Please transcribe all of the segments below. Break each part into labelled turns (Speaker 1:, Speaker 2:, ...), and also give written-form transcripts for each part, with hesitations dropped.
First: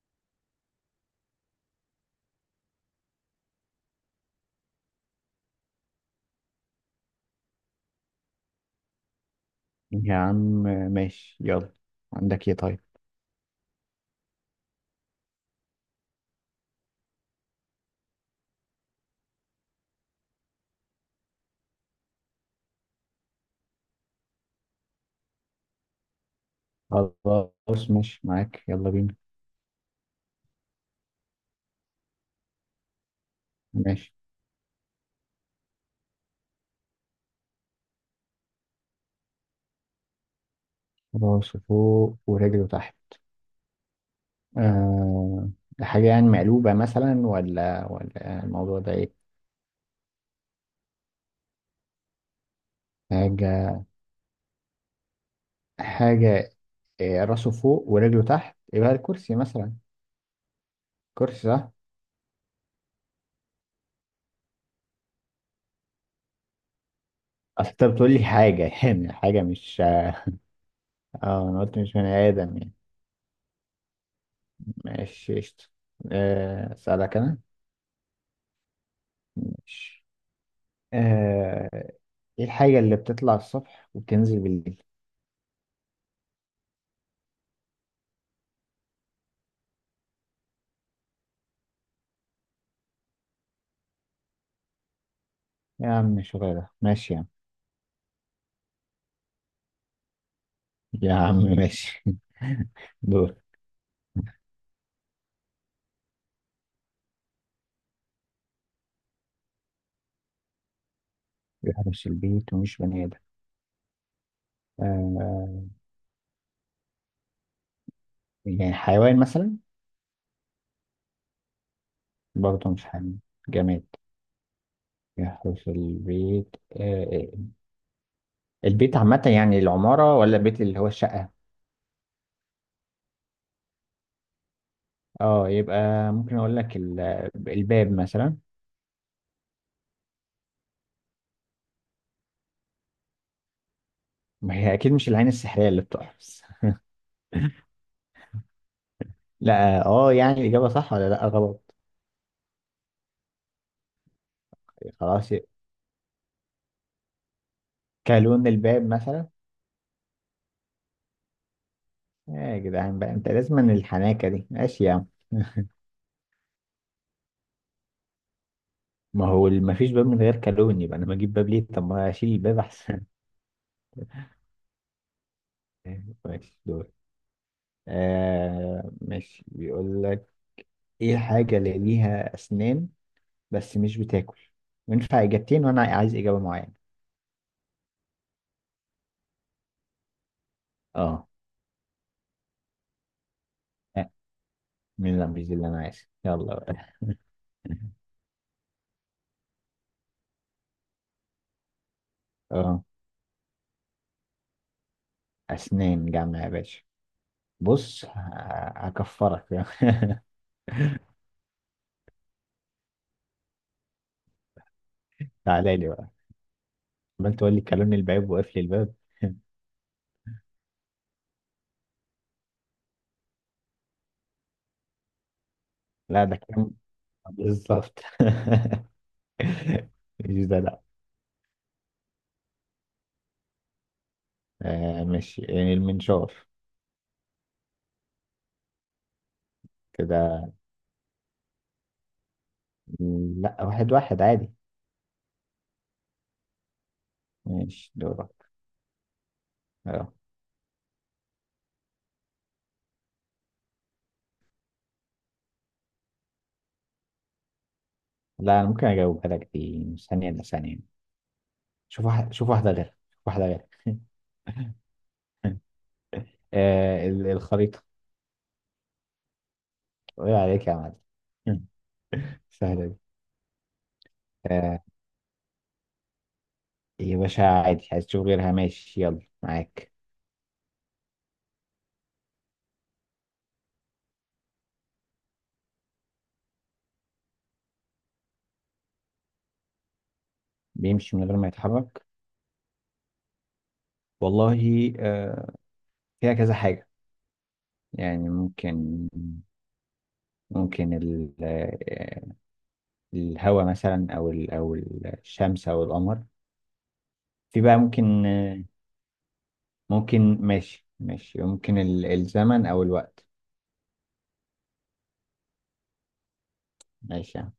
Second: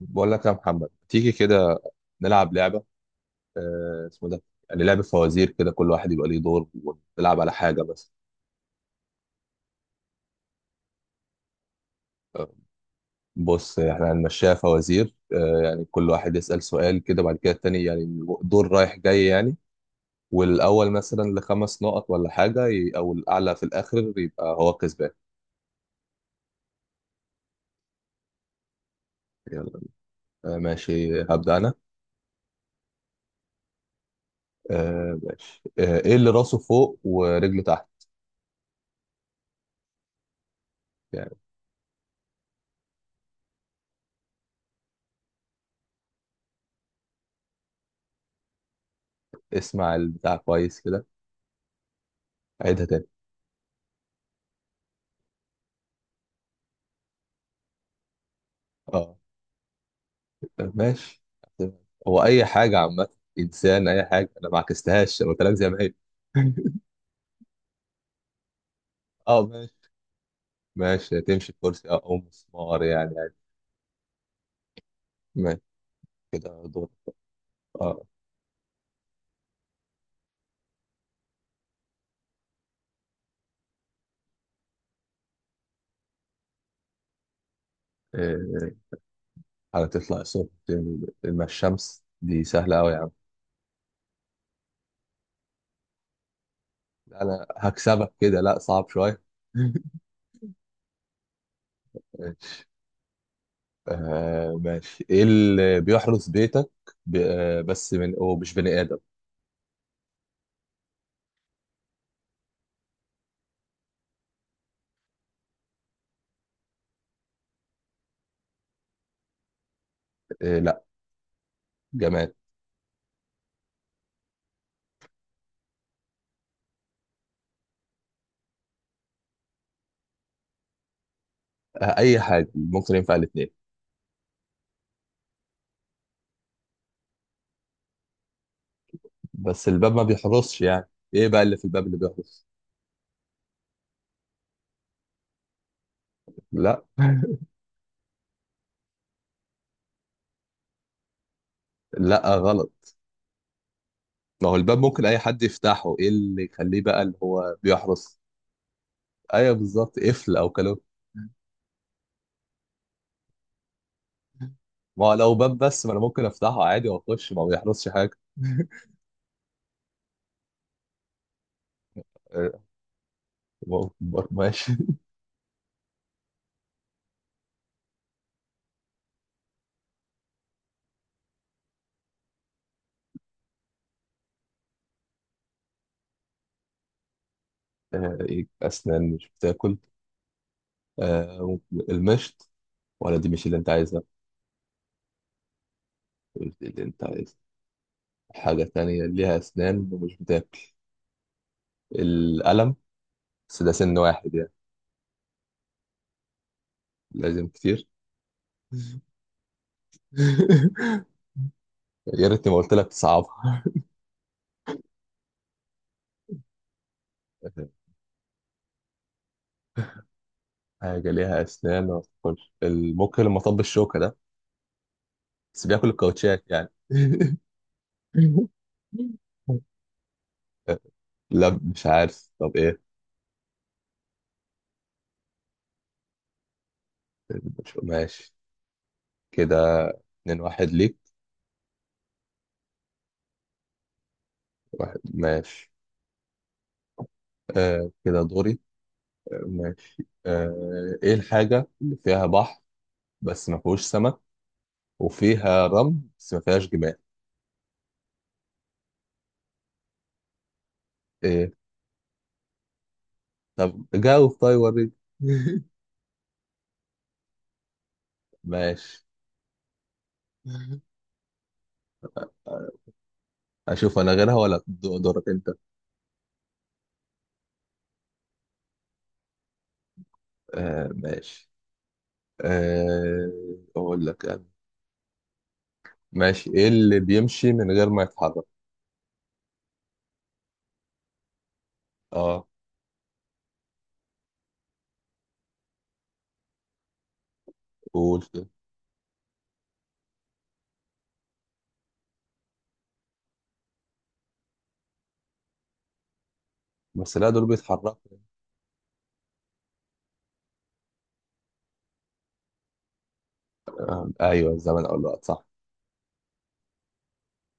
Speaker 1: بقول لك يا محمد تيجي كده نلعب لعبة. اسمه ده يعني لعبة فوازير كده، كل واحد يبقى ليه دور ونلعب على حاجة. بس
Speaker 2: يا عم، ماشي يلا. عندك
Speaker 1: آه
Speaker 2: ايه؟ طيب،
Speaker 1: بص، احنا هنمشيها فوازير، يعني كل واحد يسأل سؤال كده، بعد كده التاني، يعني دور رايح جاي يعني. والأول مثلا لخمس نقط ولا حاجة، أو الأعلى في الآخر يبقى هو كسبان.
Speaker 2: خلاص ماشي معاك يلا بينا.
Speaker 1: يلا. آه ماشي، هبدأ أنا.
Speaker 2: ماشي.
Speaker 1: آه ماشي، آه، إيه اللي راسه فوق ورجله تحت؟ يعني
Speaker 2: راس فوق ورجله تحت، آه حاجة يعني مقلوبة مثلا، ولا الموضوع ده ايه؟
Speaker 1: اسمع البتاع كويس كده، عيدها تاني.
Speaker 2: حاجة، حاجة، راسه فوق ورجله تحت يبقى
Speaker 1: آه.
Speaker 2: الكرسي مثلا.
Speaker 1: ماشي،
Speaker 2: كرسي، صح.
Speaker 1: هو اي حاجه عامه، انسان، اي حاجه، انا ما عكستهاش، انا قلت لك زي ما هي.
Speaker 2: اصل انت بتقول لي حاجة يعني حاجة،
Speaker 1: اه ماشي،
Speaker 2: مش...
Speaker 1: ماشي
Speaker 2: اه،
Speaker 1: تمشي
Speaker 2: انا قلت
Speaker 1: كرسي
Speaker 2: مش
Speaker 1: اه، او
Speaker 2: بني ادم يعني.
Speaker 1: مسمار يعني عادي.
Speaker 2: ماشي
Speaker 1: ماشي
Speaker 2: قشطة.
Speaker 1: كده
Speaker 2: آه،
Speaker 1: دور.
Speaker 2: اسألك انا.
Speaker 1: اه،
Speaker 2: ماشي. آه، ايه الحاجة اللي بتطلع الصبح وبتنزل بالليل؟
Speaker 1: إيه، هتطلع الصبح مع الشمس، دي سهله قوي يا عم.
Speaker 2: يا عم شغالة، ماشي يا عم،
Speaker 1: انا هكسبك كده، لا صعب شويه.
Speaker 2: يا عم ماشي.
Speaker 1: ماشي.
Speaker 2: دور.
Speaker 1: آه ماشي، ايه اللي بيحرس بيتك؟ بس من هو مش بني ادم.
Speaker 2: بيحرس البيت ومش بني آدم، آه، يعني حيوان مثلا؟
Speaker 1: آه لا، جماد.
Speaker 2: برضه مش حيوان، جماد. يحرس البيت، البيت عامة يعني العمارة، ولا البيت اللي هو الشقة؟
Speaker 1: آه اي حاجه، ممكن ينفع الاثنين.
Speaker 2: اه، يبقى ممكن اقول لك الباب مثلا.
Speaker 1: بس الباب ما بيحرسش يعني، ايه بقى اللي في الباب اللي بيحرس؟
Speaker 2: ما هي اكيد مش العين السحرية اللي بتحرس.
Speaker 1: لا.
Speaker 2: لا. يعني الإجابة صح ولا لا، غلط؟
Speaker 1: لا غلط. ما هو الباب ممكن اي
Speaker 2: خلاص،
Speaker 1: حد يفتحه، ايه اللي يخليه بقى اللي هو بيحرس؟
Speaker 2: كلون الباب مثلا.
Speaker 1: ايوه بالظبط، قفل او كلو.
Speaker 2: يا جدعان بقى، انت لازم من الحناكه دي. ماشي يا
Speaker 1: ما
Speaker 2: عم.
Speaker 1: هو لو باب بس، ما انا ممكن افتحه عادي واخش، ما هو بيحرسش حاجه.
Speaker 2: ما هو ما فيش باب من غير كالون، يبقى انا ما اجيب باب ليه؟ طب ما اشيل
Speaker 1: آه،
Speaker 2: الباب احسن.
Speaker 1: ماشي.
Speaker 2: ماشي دول. آه ماشي، بيقول لك ايه الحاجه اللي ليها اسنان بس مش بتاكل؟ وينفع اجابتين وانا عايز اجابه معينه.
Speaker 1: آه، إيه، اسنان مش بتاكل،
Speaker 2: اه.
Speaker 1: آه، المشط. ولا دي مش اللي انت عايزها؟
Speaker 2: لا، من لا، مش دي اللي انا عايز. يلا
Speaker 1: قلت
Speaker 2: بقى.
Speaker 1: اللي انت عايزها، حاجه تانية ليها اسنان ومش بتاكل، القلم.
Speaker 2: اه،
Speaker 1: بس ده سن واحد يعني.
Speaker 2: اسنان جامعه يا باشا.
Speaker 1: لازم كتير.
Speaker 2: بص هكفرك.
Speaker 1: يا ريتني ما قلت لك تصعبها.
Speaker 2: تعالى لي بقى، عمال تقول لي كلون الباب وقفل الباب.
Speaker 1: حاجة ليها أسنان ما بتاكلش، الموك اللي مطب الشوكة ده، بس بياكل
Speaker 2: لا، ده
Speaker 1: الكاوتشات يعني.
Speaker 2: كلام، بالظبط. مش ده، لا.
Speaker 1: لا مش عارف، طب إيه؟
Speaker 2: آه، مش يعني المنشار؟
Speaker 1: ماشي كده. اتنين
Speaker 2: كده.
Speaker 1: واحد ليك؟
Speaker 2: لا، واحد واحد عادي.
Speaker 1: واحد ماشي. آه
Speaker 2: ماشي
Speaker 1: كده
Speaker 2: دورك.
Speaker 1: دوري. آه، ماشي،
Speaker 2: اه.
Speaker 1: آه، إيه الحاجة اللي فيها بحر بس ما فيهوش سمك، وفيها رمل بس ما فيهاش جمال؟
Speaker 2: لا، انا ممكن اجاوبها لك، دي مش ثانية الا ثانية.
Speaker 1: إيه؟
Speaker 2: شوف واحد، شوف واحدة غير، شوف واحدة غير.
Speaker 1: طب جاوب طيب وريني.
Speaker 2: آه، الخريطة.
Speaker 1: ماشي.
Speaker 2: ايه عليك يا معلم. سهلة دي.
Speaker 1: اشوف انا غيرها ولا
Speaker 2: آه
Speaker 1: دورك انت؟
Speaker 2: يا باشا عادي، عايز تشوف غيرها ماشي يلا معاك.
Speaker 1: آه ماشي. آه، اقول لك أنا. ماشي، ايه اللي بيمشي من غير ما يتحرك؟
Speaker 2: بيمشي من غير ما يتحرك؟
Speaker 1: اه
Speaker 2: والله آه، فيها كذا حاجة.
Speaker 1: قول
Speaker 2: يعني
Speaker 1: كده.
Speaker 2: ممكن الهواء مثلا، او الشمس، او القمر.
Speaker 1: بس لا، دول
Speaker 2: في بقى
Speaker 1: بيتحركوا.
Speaker 2: ممكن، ممكن، ماشي ماشي، ممكن الزمن او الوقت.
Speaker 1: ايوه، الزمن او الوقت صح.
Speaker 2: ماشي يا عم.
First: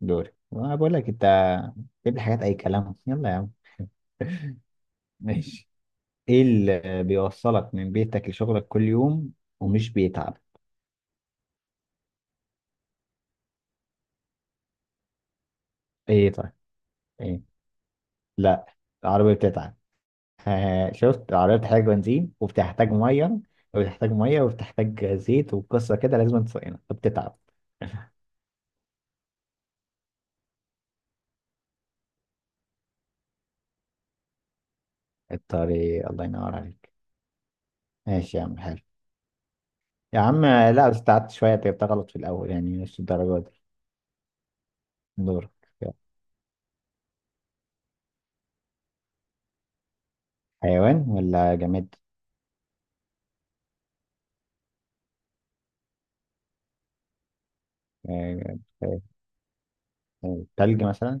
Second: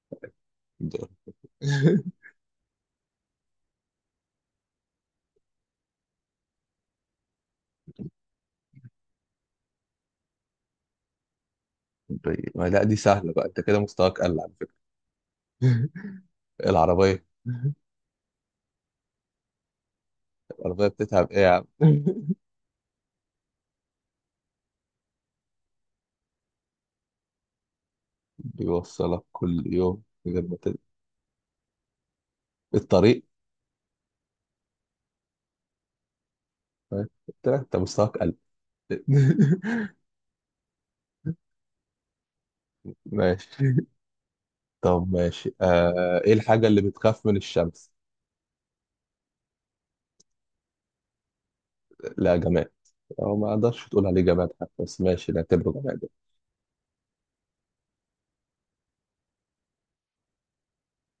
Speaker 2: دوري وأنا بقول
Speaker 1: دول.
Speaker 2: لك انت. جيب لي حاجات اي كلام، يلا يا عم. ماشي. ايه اللي بيوصلك من بيتك لشغلك كل يوم ومش بيتعب؟
Speaker 1: طيب ما لا، دي سهله بقى، انت كده مستواك قل على فكره.
Speaker 2: ايه طيب؟
Speaker 1: العربيه.
Speaker 2: ايه؟ لا، العربية بتتعب.
Speaker 1: العربيه
Speaker 2: شفت؟
Speaker 1: بتتعب ايه يا
Speaker 2: العربية
Speaker 1: عم؟
Speaker 2: بتحتاج بنزين، وبتحتاج مية، وبتحتاج زيت، وقصة كده لازم تصينها، فبتتعب.
Speaker 1: بيوصلك كل يوم من غير ما الطريق.
Speaker 2: الطريق، الله ينور عليك.
Speaker 1: طيب، قلت لك انت مستواك قل.
Speaker 2: ماشي يا عم، حلو. يا عم لا، بس تعبت شوية، انت جبتها غلط في الأول يعني، مش الدرجة دي.
Speaker 1: ماشي. طب
Speaker 2: دورك
Speaker 1: ماشي،
Speaker 2: يلا.
Speaker 1: آه، ايه الحاجة اللي بتخاف من الشمس؟
Speaker 2: حيوان ولا جماد؟
Speaker 1: لا جماد، او ما اقدرش تقول عليه جماد حتى، بس ماشي نعتبره جماد.
Speaker 2: آه، آه، تلج مثلا.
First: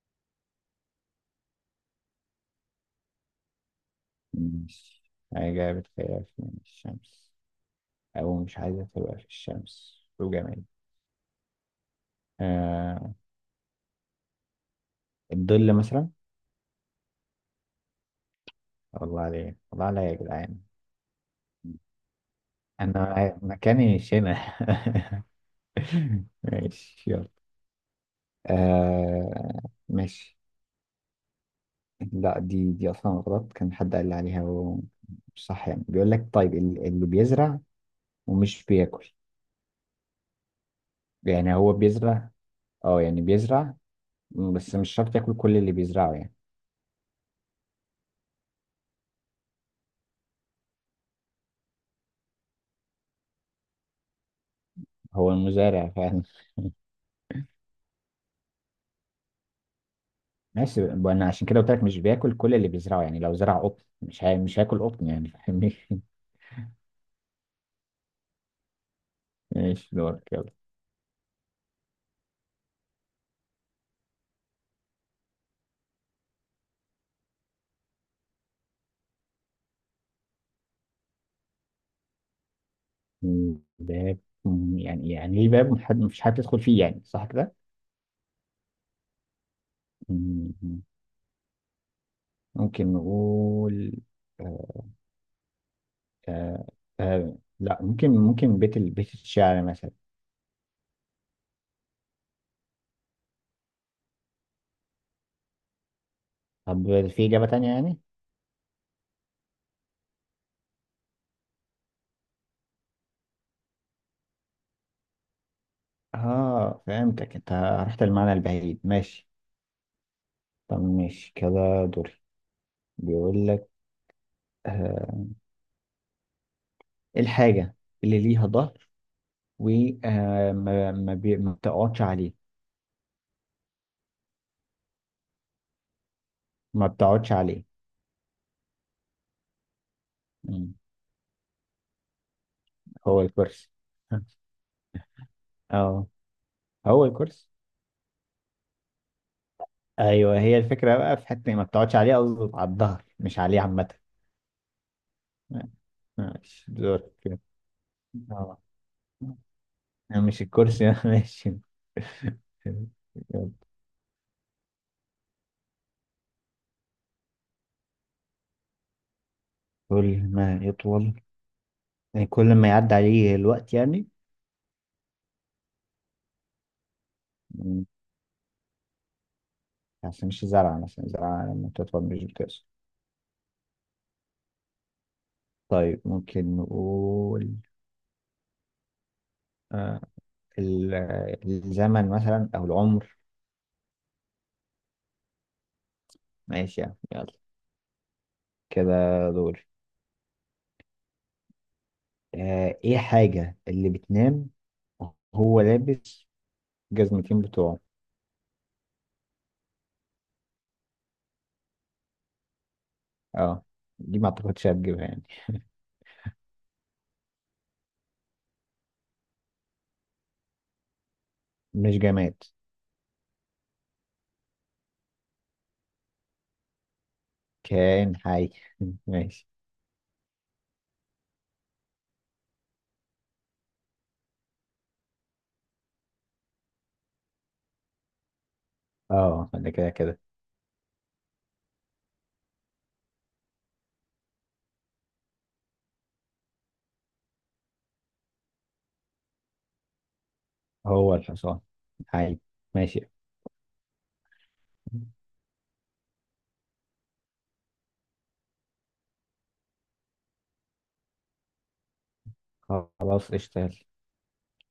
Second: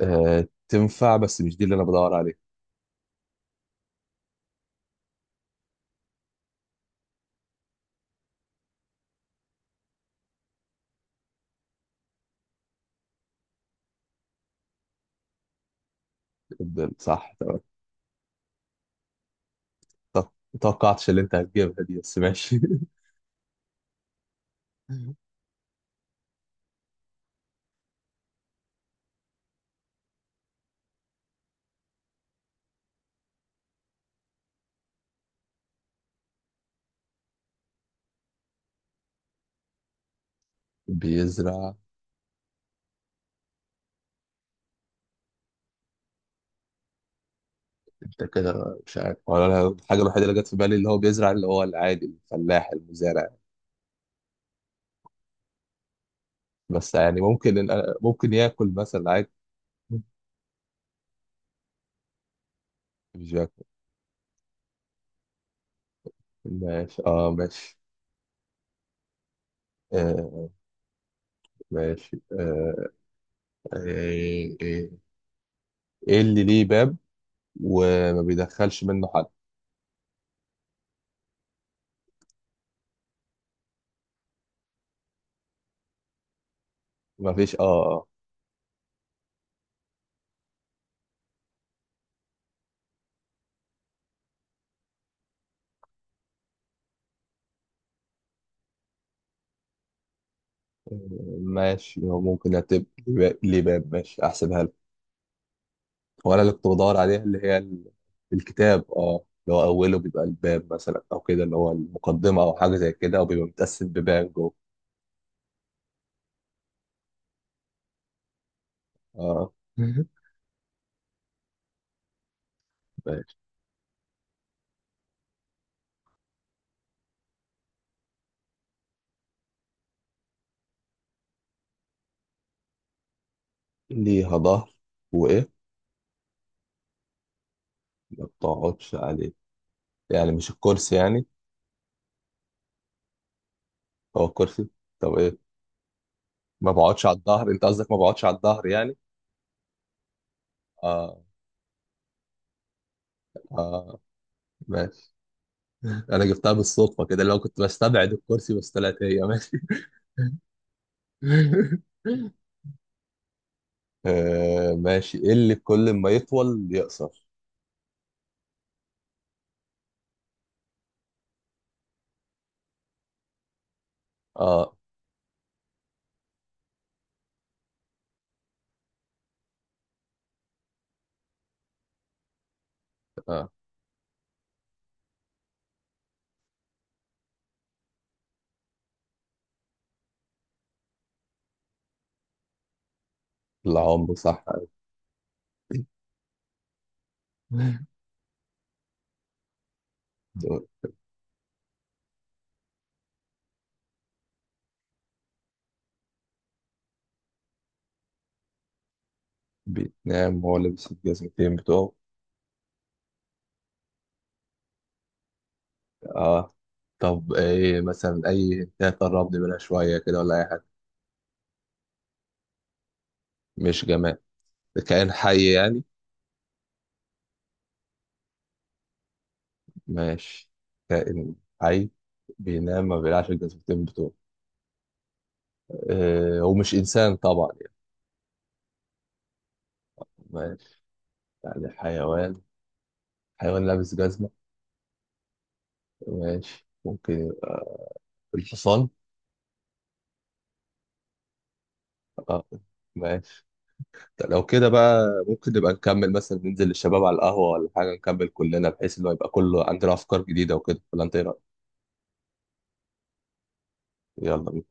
Speaker 1: آه تنفع، بس مش دي اللي انا بدور عليها.
Speaker 2: مش... حاجة بتخاف من الشمس، أو مش عايزة تبقى في الشمس، وجماد. آه، الظل مثلا.
Speaker 1: افضل، صح تمام.
Speaker 2: والله عليك، والله عليا يا
Speaker 1: طب ما
Speaker 2: جدعان.
Speaker 1: توقعتش اللي انت هتجيبها دي، بس ماشي.
Speaker 2: أنا مكاني مش هنا. ماشي يلا. آه ماشي. لا، دي اصلا غلط. كان حد قال لي عليها ومش صح يعني. بيقول لك طيب، اللي بيزرع ومش بياكل. يعني هو
Speaker 1: بيزرع.
Speaker 2: بيزرع، اه يعني بيزرع، بس مش شرط ياكل كل اللي بيزرعه يعني.
Speaker 1: انت كده مش عارف ولا أنا؟ الحاجة الوحيدة اللي جت في بالي اللي هو بيزرع اللي هو العادي، الفلاح، المزارع.
Speaker 2: هو المزارع فعلا.
Speaker 1: بس يعني ممكن ممكن ياكل مثلا عادي.
Speaker 2: ماشي. انا عشان كده قلت لك مش بياكل كل اللي بيزرعه، يعني
Speaker 1: مش
Speaker 2: لو زرع
Speaker 1: ياكل.
Speaker 2: قطن مش هياكل قطن يعني، فاهمني؟
Speaker 1: ماشي اه ماشي.
Speaker 2: ماشي دورك
Speaker 1: آه
Speaker 2: يلا.
Speaker 1: ماشي، آه، إيه، إيه اللي ليه باب وما بيدخلش منه حد؟
Speaker 2: باب، يعني ليه باب مفيش حد يدخل فيه يعني، صح
Speaker 1: ما فيش
Speaker 2: كده؟
Speaker 1: اه آه.
Speaker 2: مم. ممكن نقول، آه، آه آه لا. ممكن، بيت بيت الشعر مثلا.
Speaker 1: ماشي، هو ممكن هتبقى ليه باب، ماشي احسبها لك. وانا اللي كنت بدور
Speaker 2: طب
Speaker 1: عليها
Speaker 2: في
Speaker 1: اللي
Speaker 2: إجابة
Speaker 1: هي
Speaker 2: تانية يعني؟
Speaker 1: الكتاب، اه، اللي هو اوله بيبقى الباب مثلا، او كده اللي هو المقدمه او حاجه زي كده، او بيبقى متقسم ببان جوه.
Speaker 2: اه، فهمتك انت، رحت المعنى البعيد. ماشي.
Speaker 1: اه
Speaker 2: طب ماشي كده، دوري.
Speaker 1: ماشي.
Speaker 2: بيقول لك، آه، إيه الحاجة اللي ليها ظهر وما ما بتقعدش عليه؟
Speaker 1: ليها ظهر وايه؟
Speaker 2: ما بتقعدش عليه.
Speaker 1: ما بتقعدش عليه، يعني مش
Speaker 2: مم.
Speaker 1: الكرسي يعني؟
Speaker 2: هو الكرسي.
Speaker 1: هو الكرسي. طب ايه،
Speaker 2: اه،
Speaker 1: ما
Speaker 2: هو
Speaker 1: بقعدش على
Speaker 2: الكرسي.
Speaker 1: الظهر؟ انت قصدك ما بقعدش على الظهر يعني.
Speaker 2: ايوه، هي الفكرة بقى،
Speaker 1: اه
Speaker 2: في حتة ما بتقعدش عليه، قصدي على الظهر مش عليه عامة.
Speaker 1: اه ماشي. انا جبتها
Speaker 2: ماشي
Speaker 1: بالصدفه
Speaker 2: دورك
Speaker 1: كده، لو
Speaker 2: كده.
Speaker 1: كنت بستبعد الكرسي،
Speaker 2: اه.
Speaker 1: بس طلعت هي، ماشي.
Speaker 2: يعني مش الكرسي. ماشي.
Speaker 1: آه ماشي، ايه اللي كل ما يطول يقصر؟
Speaker 2: كل ما يطول، يعني كل ما يعدي عليه الوقت يعني.
Speaker 1: اه
Speaker 2: مم، عشان مش زرعة مثلا، زرعة لما تطول مش بتقصر.
Speaker 1: اه.
Speaker 2: طيب ممكن نقول، آه الزمن مثلا أو العمر.
Speaker 1: العمر صح.
Speaker 2: ماشي يعني يلا. كده دول.
Speaker 1: دول.
Speaker 2: آه، إيه الحاجة اللي بتنام وهو لابس جزمتين بتوعه؟
Speaker 1: بيتنام وهو لابس الجزمتين بتوعه.
Speaker 2: اه، دي ما أعتقدش هتجيبها يعني.
Speaker 1: اه. طب ايه مثلا، اي حاجة قربني منها شويه كده، ولا اي حاجه؟
Speaker 2: مش جماد،
Speaker 1: مش جماد، ده كائن حي يعني.
Speaker 2: كائن حي. ماشي.
Speaker 1: ماشي، كائن حي بينام ما بيلعش الجزمتين بتوعه، آه ومش انسان طبعا يعني.
Speaker 2: اه، ده كده كده.
Speaker 1: ماشي يعني حيوان، حيوان لابس جزمة، ماشي ممكن، الحصان.
Speaker 2: هو الحصان؟ حي.
Speaker 1: اه
Speaker 2: ماشي،
Speaker 1: ماشي. طب لو كده بقى، ممكن نبقى نكمل مثلا، ننزل للشباب على القهوة ولا حاجة، نكمل كلنا بحيث اللي هو يبقى كله عندنا أفكار جديدة وكده، ولا أنت إيه رأيك؟
Speaker 2: خلاص قشطة يلا.
Speaker 1: يلا بينا.